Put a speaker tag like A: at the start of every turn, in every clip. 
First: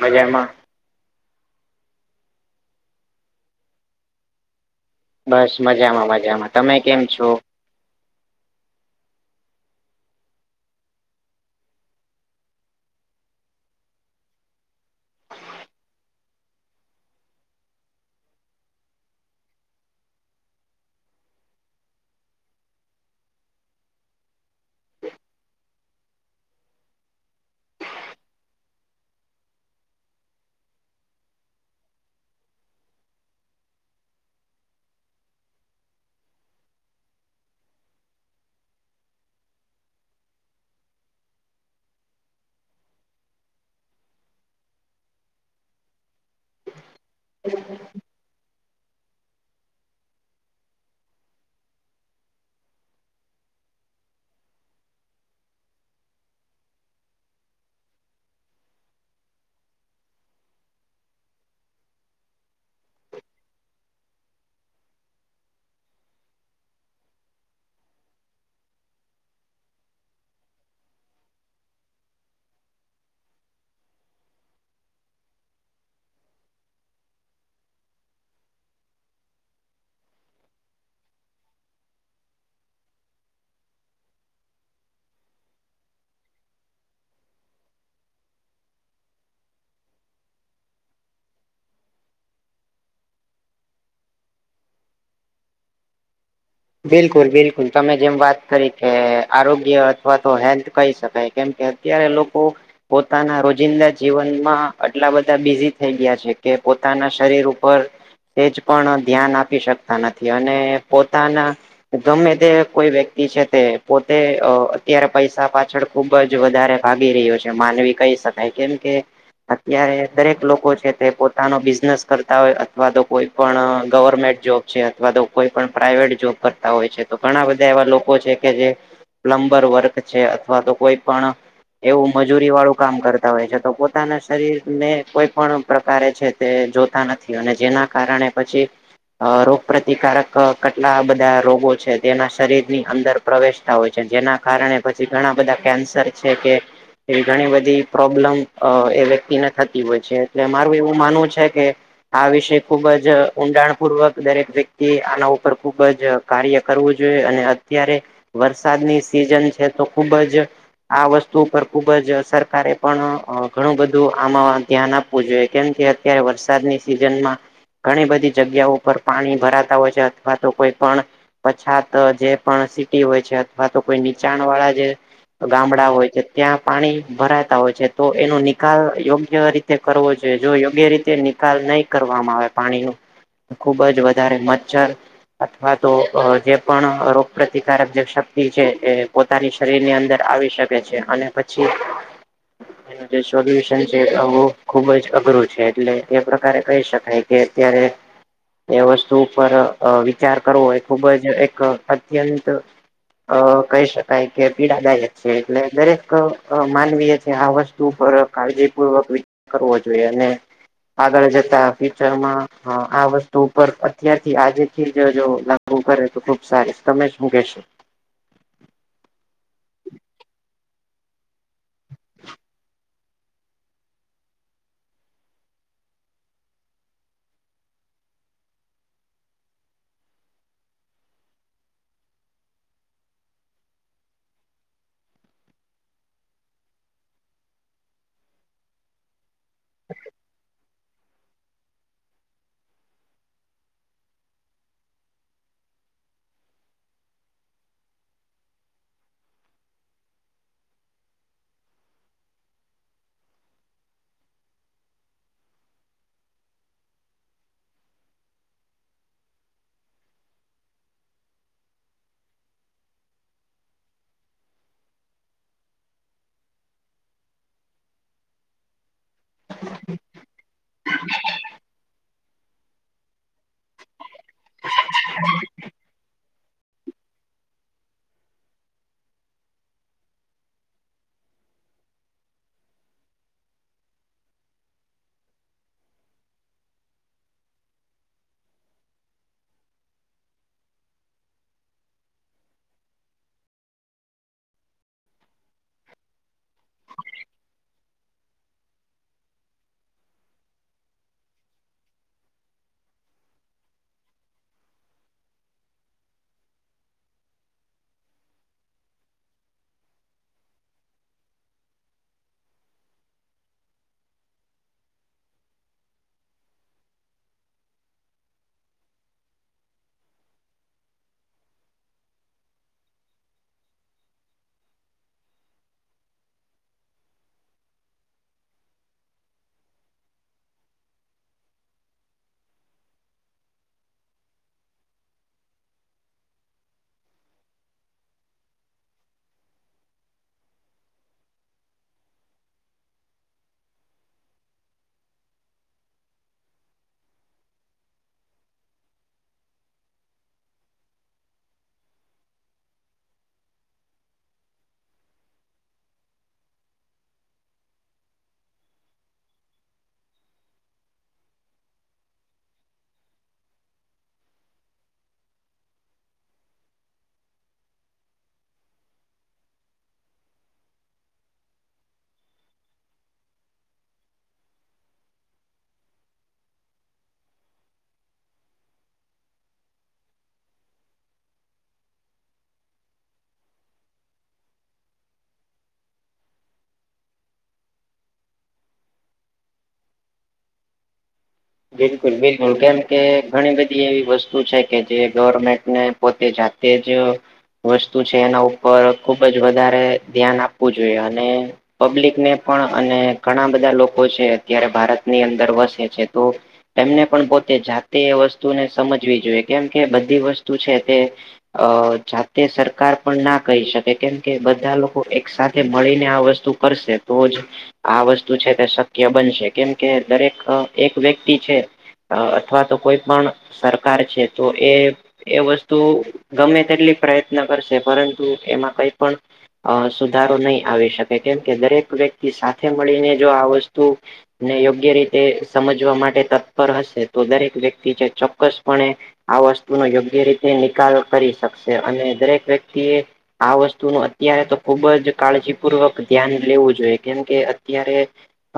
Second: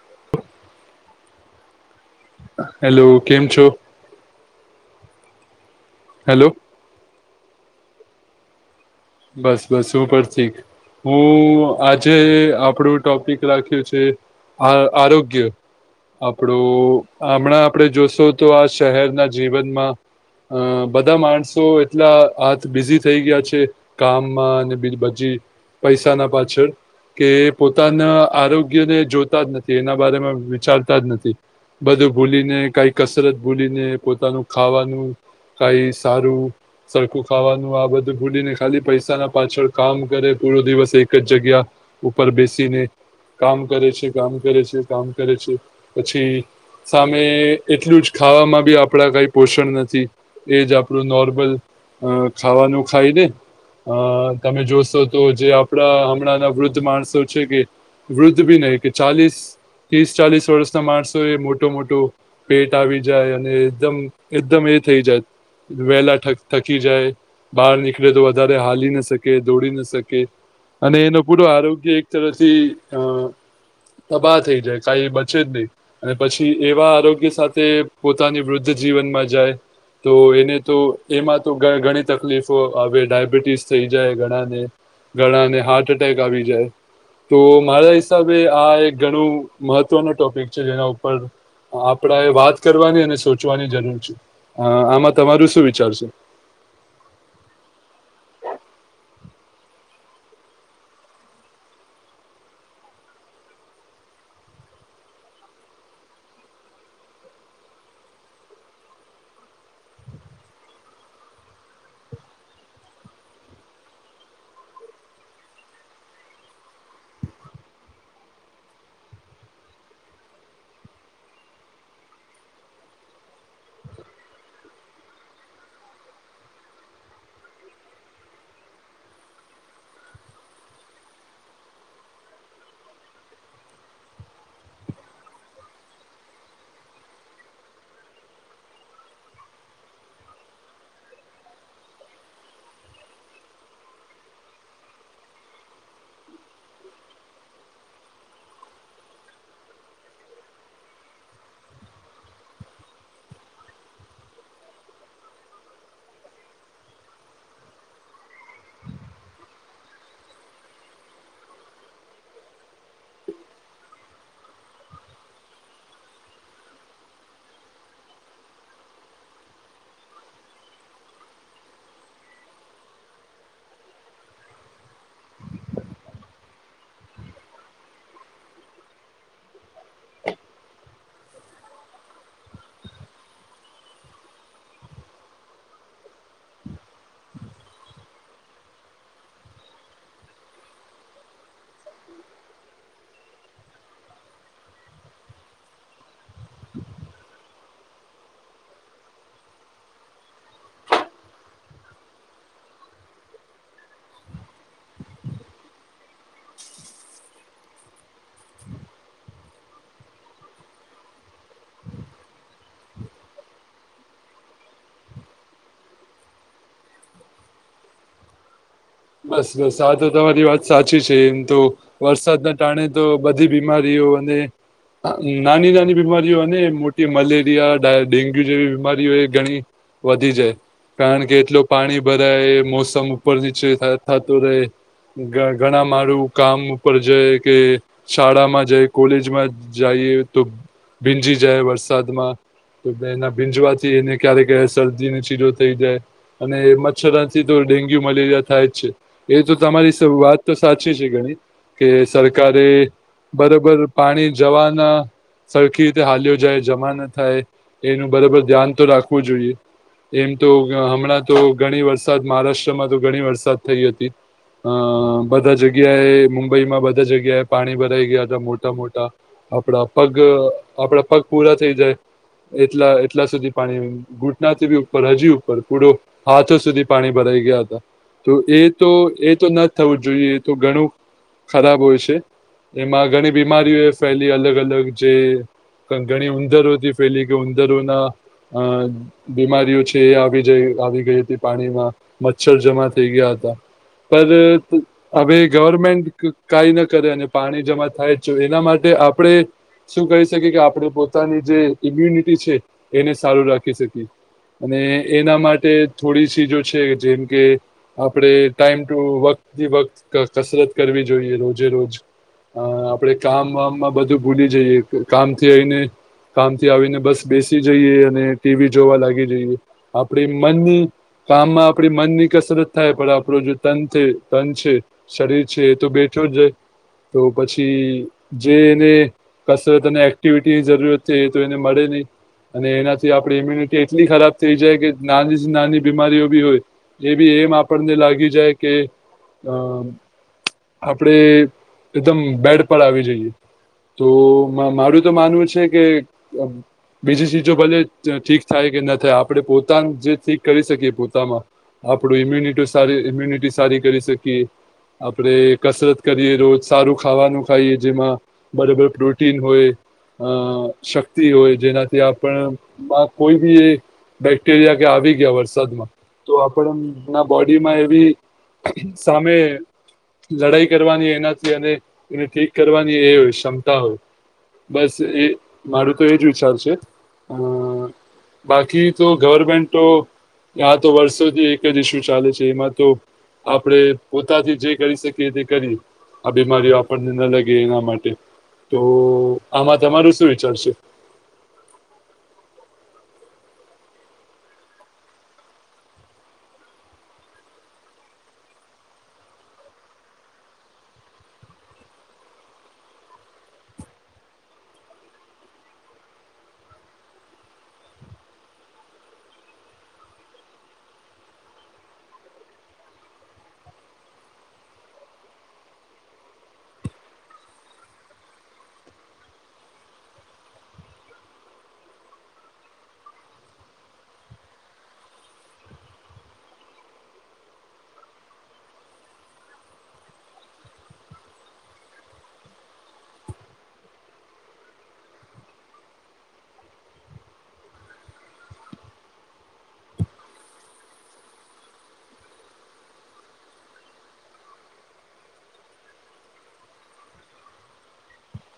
A: મજામાં.
B: હેલો કેમ છો?
A: બસ મજામાં
B: હેલો
A: મજામાં તમે કેમ છો?
B: બસ બસ હું પણ ઠીક. હું આજે આપણું ટોપિક રાખ્યું છે. આ આરોગ્ય. આપણું હમણાં આપણે જોશુંતો આ શહેરના જીવનમાં અ બધા માણસો એટલા આજ બધા બિઝી થઈ ગયા છે. કામમાં અને બીજીબાજુ પૈસાના પાછળ. કે પોતાના આરોગ્યને જોતા જ નથી એના બારેમા વિચારતા જ નથી. બધું ભૂલીને કઈ કસરત ભૂલીને પોતાનું ખાવાનું કાઈ સારું સરખું ખાવાનું આ બધું ભૂલીને ખાલી પૈસા ના પાછળ કામ કરે પૂરો દિવસ એક જ જગ્યા ઉપર બેસીને. કામ કરે છે કામ કરે છે, કામ કરે છે, પછી સામે એટલું જ ખાવામાં ભી આપણે કાઈ પોષણ નથી એજ આપણું નોર્મલ અ ખાવાનું ખાઈ ને! અ તમે જોશોતો જે આપણા હમણાંના વૃદ્ધ માણસો છે એ વૃદ્ધ ભી નહી કે ચાલીસ ત્રીસ ચાલીસ વર્ષના માણસોએ મોટુ મોટુ પેટ આવી જાય અને એકદમ એકદમ એ થઇ જાય. વહેલા થક થકી જાય બહાર નીકળે તો વધુ વધારે હાલી ન શકે દોડી ન શકે. અને એનું પૂરું આરોગ્ય એક તરફથી અ તબાહ થઈ જાય કાઈ બચે જ નહી. અને પછી એવા આરોગ્ય સાથે પોતાની વૃદ્ધ જીવનમાં જાય. તો એને તો એમાં તો ઘણી તકલીફો આવે ડાયા બિટીસ થઈ જાય ઘણાને ઘણા ને હાર્ટ એટેક આવી જાય. તો મારા હિસાબે આ એક ઘણું મહત્વનો ટોપિક છે જેના ઉપર આપડા એ વાત કરવાની અને સોચવાની જરૂર છે. અ આમાં તમારું શું વિચાર છે.
A: બિલકુલ બિલકુલ તમે જેમ વાત કરી કે આરોગ્ય અથવા તો હેલ્થ કહી શકાય કેમ કે ત્યારે લોકો પોતાના રોજિંદા જીવનમાં આટલા બધા બિઝી થઈ ગ્યા છે કે પોતાના શરીર ઉપર સેજ પણ ધ્યાન આપી શકતા નથી અને પોતાના ગમે તે કોઈ વ્યક્તિ છે તે પોતે અ અત્યારે પૈસા પાછળ ખુબ જ વધારે ભાગી રહ્યો છે. માનવી કહી શકાય કેમ કે અત્યારે દરેક લોકો છે તે પોતાનો બિઝનેસ કરતા હોય અથવા તો કોઈ પણ ગવર્નમેન્ટ જોબ છે અથવા તો કોઈ પણ પ્રાઇવેટ જોબ કરતા હોય છે, તો ઘણા બધા એવા લોકો છે કે જે પ્લમ્બર-વર્ક છે અથવા તો કોઈ પણ એવું મજૂરીવાળું કામ કરતા હોય છે, તો પોતાના શરીરને કોઈ પણ પ્રકારે છે તે જોતા નથી અને જેના કારણે પછી અ રોગ પ્રતિકારક અ કટલા બધા રોગો છે તેના શરીરની અંદર પ્રવેશતા હોય છે જેના કારણે પછી ઘણા બધા કેન્સર છે કે એવી ઘણી બધી પ્રોબ્લેમ અ એ વ્યક્તિને થતી હોય છે એટલે મારું એવું માનવું છે કે આ વિશે ખુબ જ ઊંડાણપૂર્વક દરેક વ્યક્તિએ આના ઉપર ખુબ જ કાર્ય કરવું જોઈએ અને અત્યારે વરસાદની સિઝન છે તો ખુબ જ આ વસ્તુ ઉપર ખુબ જ સરકારે પણ અ ઘણું બધું આમાં ધ્યાન આપ વું જોઈએ કેમ કે અત્યારે વરસાદની સિઝનમાં ઘણી બધી જગ્યા ઉપર પાણી ભરા તા હોય છે અથવા તો કોઈ પણ પછાત અ જે પણ સિટી હોય છે અથવા તો કોઈ નીચાણવાળા જે ગામડા હોય છે ત્યાં પાણી ભરાતા હોય છે તો એનો નિકાલ યોગ્ય રી તે કરવો જોઈએ. જો યોગ્ય રીતે નિકાલ નહી કરવામાં આવે પાણીનું ખૂબ જ વધારે મચ્છર અથવા તો અ જે પણ રોગપ્રતિકારક જે શક્તિ છે એ પોતાની શરીરની અંદર આવી શકે છે અને પછી
B: [inaudible]
A: એનું જે સોલ્યુશન છે [unintelligible] ખૂબ જ અઘરો છે એટલે એ પ્રકારે કહી શકાય કે અત્યારે એ વસ્તુ ઉપર અ વિચાર કરવો એ ખૂબ જ એક અત્યંત અ કહી શકાય કે પીડાદાયલક છે એટલે દરેક અ માનવીય છે આ વસ્તુ ઉપર કાળજીપૂર્વક વી કરવો જોઈએ અને આગળ જતા ફ્યુચરમાં અ આ વસ્તુ ઉપર ત્યારથી આજેથી જ જો લાગુ કરે તો ખુબ સારી, તમે જ શું કેસો?
B: બસ બસ આ તો તમારી વાત સાચી છે એમ તો વરસાદના ટાણે તો બધી બીમારીઓ અને નાની નાની બીમારીઓ અને મોટી મલેરિયા ડા ડેન્ગ્યુ જેવી બીમારીઓ એ ઘણી વધી છે. કારણ કે, એટલું પાણી ભરાય, મોસમ ઉપર નીચે અ થાતું રહે ઘ ઘણા મારુ કામ ઉપર જાય કે શાળામાં જાય, કોલેજમાં જાઈએ તો ભીંજી જાય વરસાદમાં તો તેના ભીંજવાથી એને ક્યારેક ક્યારેક શરદીની [unintelligible] થઈ જાય. અને મચ્છરાથી તો ડેન્ગ્યુ, મલેરિયા થાય છે. એ તો તમારી સ વાત તો સાચી છે ઘણી, કે સરકારે બરોબર પાણી જવાના સરખી રીતે હાલ્યો જાય જમા ન થાય એનું બરાબર ધ્યાન તો રાખવું જોઈએ એમ તો હમણાં તો ઘણી વરસાદ મહારાષ્ટ્રમાં તો ઘણી વરસાદ થઈ હતી હ બધા જગ્યાએ મુંબઈમાં બધા જગ્યાએ પાણી ભરાઈ ગયા તા મોટા મોટા આપડા પગ આપડા પગ પૂરા થઈ જાય એટલા એટલા સુધી પાણી ઘૂંટનાથી બી ઉપર હજી ઉપર પૂડો હાથો સુધી પાણી ભરાઈ ગયા હતા તો એ તો એ તો ન થવું જોઈએ એ તો ઘણું ખરાબ હોય છે. એમાં ઘણી બીમારીઓ ફેલી અલગ અલગ જે ઘણી ઉંદરોથી ફેલી કે ઉંદરોના અ બીમારીઓ છે એ આવી જઈ આવી ગઈ હતી પાણીમાં મચ્છર જમા થઈ ગયા હતા પર હવે ગવર્મેન્ટ કઈ ન કરે અને પાણી જમા થાય એના માટે આપણેે શું કરી શકીએ કે આપણે પોતાની જે ઈમ્યુનિટી છે એને સારું રાખી શકીએ અને એના માટે થોડી સીજો છે જેમ કે આપણેે ટાઈમ ટુ વર્ક વખત કસરત કરવી જોઈએ રોજે રોજ હ આપડે કામ [unintelligible] માં બધું જઈએ કામથી આય ને કામથી આવીને બસ બેસી જઈએ અને ટીવી જોવા લાગી જઈએ આપણી મનની કામમાં આપડી મનની કસરત થાય પણ આપણો જે તન છે તન છે શરીર છે એ તો બેઠું જ રે તો પછી જે એને કસરત અને એક્ટિવિટીની જરૂરિયાત છે એ તો એને મળે નઈ અને એનાથી આપણી ઈમ્યુનિટી એટલી ખરાબ થઈ જાય કે નાની જ નાની બીમારીઓ બી હોય એ બી એમ આપણને લાગી જાય કે અમ આપડે એકદમ બેડ પર આવી જઈએ તો મારું તો માનવું છે કે બીજી ચીજો ભલે ઠીક થાય કે ના થાય આપણે પોતાનું જે ઠીક કરી શકીએ પોતામાં આપડું ઇમ્યુનિટી સારી ઇમ્યુનિટી સારી કરી શકીએ આપડે કસરત કરીએ રોજ સારું ખાવાનું ખાઈએ જેમાં બરાબર પ્રોટીન હોય અ શક્તિ હોય જેનાથી આપણમાં કોઈ બી એ બેક્ટેરિયા કે આવી ગયા વરસાદમાં તો આપડમાં બોડીમાં એવી સામે લડાઈ કરવાની એનાથી અને એને ઠીક કરવાની એ ક્ષમતા હોય બસ એ મારું તો એજ વિચાર છે અ બાકી તો ગવર્મેન્ટ તો આ તો વર્ષોથી એક જ ઇસ્યુ ચાલે છે એમાં તો આપણે પોતાથી જે કરી શકીએ તે કરીએ આ બીમારીઓ આપણને ન લગે એના માટે તો આમાં તમારું શું વિચારશે
A: બિલકુલ બિલકુલ કેમ કે ઘણી બધી એવી વસ્તુ છે કે જે ગવર્મેન્ટને પોતે જાતે જ વસ્તુ છે એના ઉપર ખુબ જ વધારે ધ્યાન આપવું જોઈએ અને પબ્લિકને પણ અને ઘણા બધા લોકો છે અત્યારે ભારતની અંદર વસે છે. તો તેમને પણ પોતે જાતે એ વસ્તુને સમજવી જોઈએ કેમ કે બધી વસ્તુ છે તે અ જાતે સરકાર પણ ના કહી શકે કેમ કે બધા લોકો એક સાથે મળીને આ વસ્તુ કરશે તો જ આ વસ્તુ છે તે શક્ય બનશે કેમ કે દરેક એક વ્યક્તિ છે અથવા તો કોઈ પણ સરકાર છે તો એ એ વસ્તુ ગમે તેટલી પ્રયત્ન કરશે પરંતુ એમાં કઈ પણ અ સુધારો નહી આવી શકે કેમ કે દરેક વ્યક્તિ સાથે મળીને જો આ વસ્તુ ને યોગ્ય રીતે સમજવા માટે તત્પર હશે તો દરેક વ્યક્તિ જે ચોક્કસપણે આ વસ્તુનો યોગ્ય રીતે નિકાલ કરી શકશે અને દરેક વ્યક્તિએ આ વસ્તુનું અત્યારે તો ખુબ જ કાળજીપૂર્વક ધ્યાન લેવું જોઈએ કેમ કે અત્યારે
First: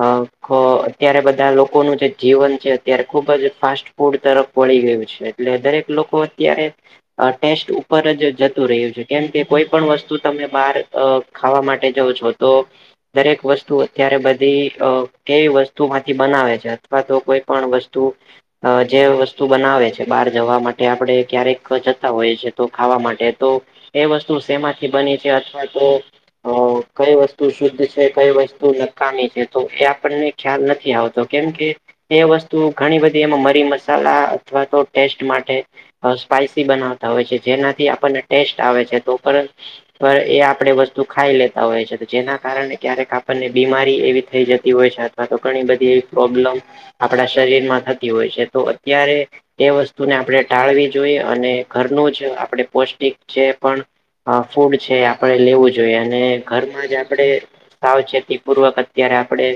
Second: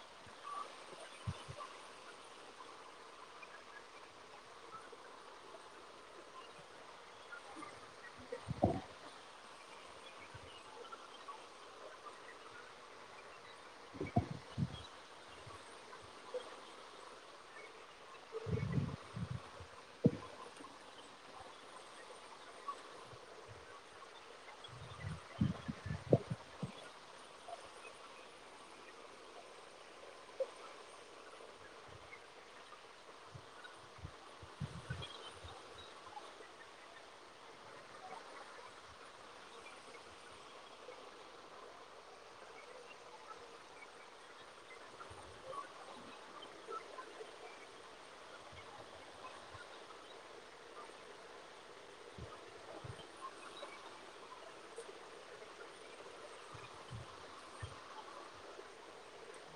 A: અ ખ અત્યારે બધા લો કોનું જે જીવન છે અત્યારે ખુબ જ ફાસ્ટ ફૂડ તરફ વળી ગયું છે એટલે દરેક લોકો અત્યારે અ ટેસ્ટ ઉપર જ જતું રહ્યું છે કેમ કે કોઈ પણ વસ્તુ તમે બહાર અ ખાવા માટે જવ છો દરેક વસ્તુ અત્યારે બધી અ કેવી વસ્તુમાંથી બનાવે છે. ને અથવા તો કોઈ પણ વસ્તુ અ જે વસ્તુ બનાવે છે બહાર જવા માટે આપડે ક્યારેક જતા હોઈએ છી એ તો ખાવા માટે તો એ વસ્તુ શેમાંથી બની છે અથવા તો તો કઈ વસ્તુ શુદ્ધ છે કઈ વસ્તુ નકામી છે તો એ આપણને ખ્યાલ નથી આવતો. કેમ કે એ વસ્તુ ઘણી બધી એમાં મરી મસાલા અથવા તો ટેસ્ટ માટે અ સ્પાઈસી બનાવતા હોય છે જેનાથી આપણને ટેસ્ટ આવે છે તો પણ પર એ આપણે વસ્તુ ખાઈ લેતા હોય છે જેના કારણે ક્યારેક આપણને બિમારી એવી થઈ જતી હોય છે. તો પણ બધી એવી પ્રોબ્લેમ આપડા શરીરમાં થતી હોય છે તો અત્યારે એ વસ્તુને આપડે ટાળવી જોઈએ અને ઘરનું જ આપડે પૌષ્ટિક જે પણ અ ફૂડ છે એ આપણે લેવું જોઈએ અને ઘરમાં જ આપડે સાવચેતી પૂર્વક અત્યારે આપડે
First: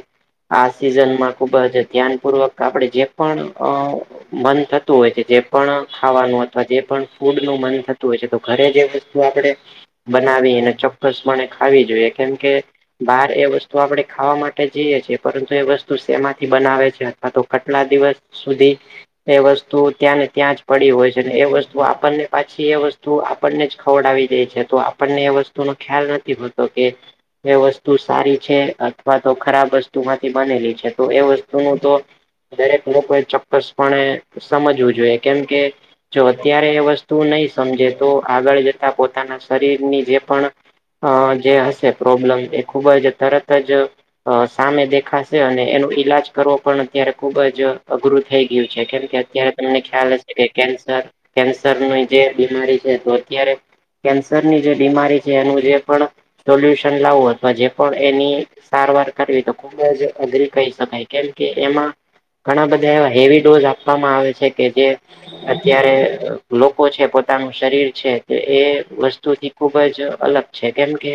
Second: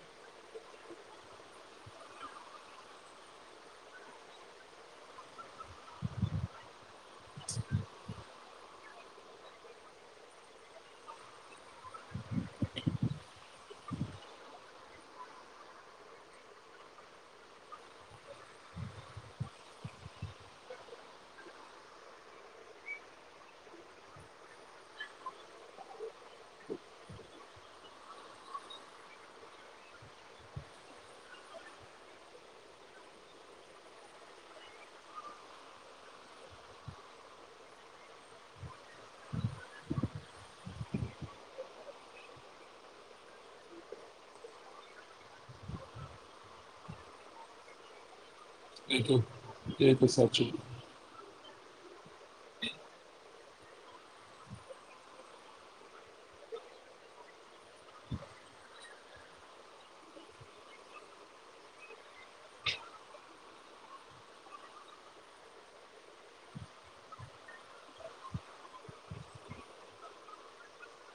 A: આ સિઝનમાં ખૂબ જ ધ્યાનપૂર્વક આપડે જે પણ અ મન થતું હોય છે જે પણ ખાવાનું અથવા જે પણ ફૂડનું મન થતું હોય છે તો ઘરે જ એ વસ્તુ આપડે બનાવી અને ચોક્કસપણે ખાવી જોઈએ કેમ કે બહારએ વસ્તુ આપણે ખાવા માટે જઈએ છીએ પરંતુ એ વસ્તુ શેમાં થી બનાવે છે અથવા તો કટલા દિવસ સુધી એ વસ્તુ ત્યાંને ત્યાં જ પડી હોય છે ને એ વસ્તુ આપણને પાછી એ વસ્તુ આપણને જ ખવડાવી દેય છે તો આપણને એ વસ્તુનો ખ્યાલ ન થી હોતો કે એ વસ્તુ સારી છે અથવા તો ખરાબ વસ્તુમાંથી બનેલી છે. તો એ વસ્તુનું તો દરેક લોકોએ ચોક્કસપણે સમજવું જોઈએ કેમ કે જો અત્યારે એ વસ્તુ નહી સમજે તો આગળ જતા પોતાના શરીરની જે પણ અ જે હશે પ્રોબ્લેમ તે ખુબ જ તરત જ અ સામે દેખાશે અને એનું ઈલાજ કરવો પણ અત્યારે ખુબ જ અઘરું થઈ ગયું છે
B: એ
A: કેમ
B: તો
A: કે અત્યારે તમને
B: એ તો
A: ખ્યાલ હશે કે
B: સાચું
A: કેન્સર કેન્સરનું ય જે બીમારી છે તો અત્યારે કેન્સરની જે બીમારી છે એનું જે પણ સોલ્યુશન લાવું અથવા જે પણ એની સારવાર કરવી તો ખુબ જ અઘરી કહી શકાય કેમ કે એમાં ઘણા બધા એવા હેવી ડોઝ આપવામાં આવે છે કે જે અત્યારે લોકો છે પોતાનું શરીર છે તો એ વસ્તુથી ખુબ જ અલગ છે કેમ કે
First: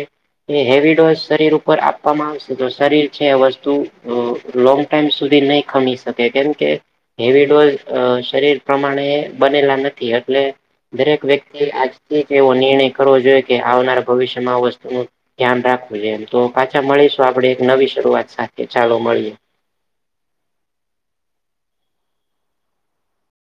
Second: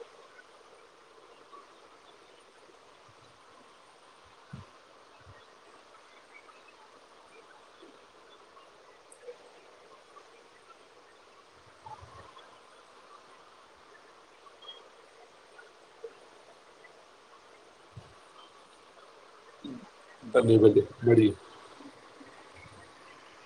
A: એ હેવી ડોઝ શરીર ઉપર આપવામાં આવશે તો શરીર છે એ વસ્તુ અ લોંગ ટાઈમ સુધી નહી ખમી શકે કેમ કે હેવી ડોઝ એ શરીર પ્રમાણે બનેલા નથી એટલે દરેક વ્યક્તિ આજથી એક એવો નિર્ણય કરવો જોઈએ કે આવનારા ભવિષ્યમાં આ વસ્તુનું ધ્યાન રાખવું જોઈએ એમ તો પાછા મળીશું આપડે એક નવી શરૂઆત સાથે ચાલો મળીએ.
B: ઘણી બધી મેળવી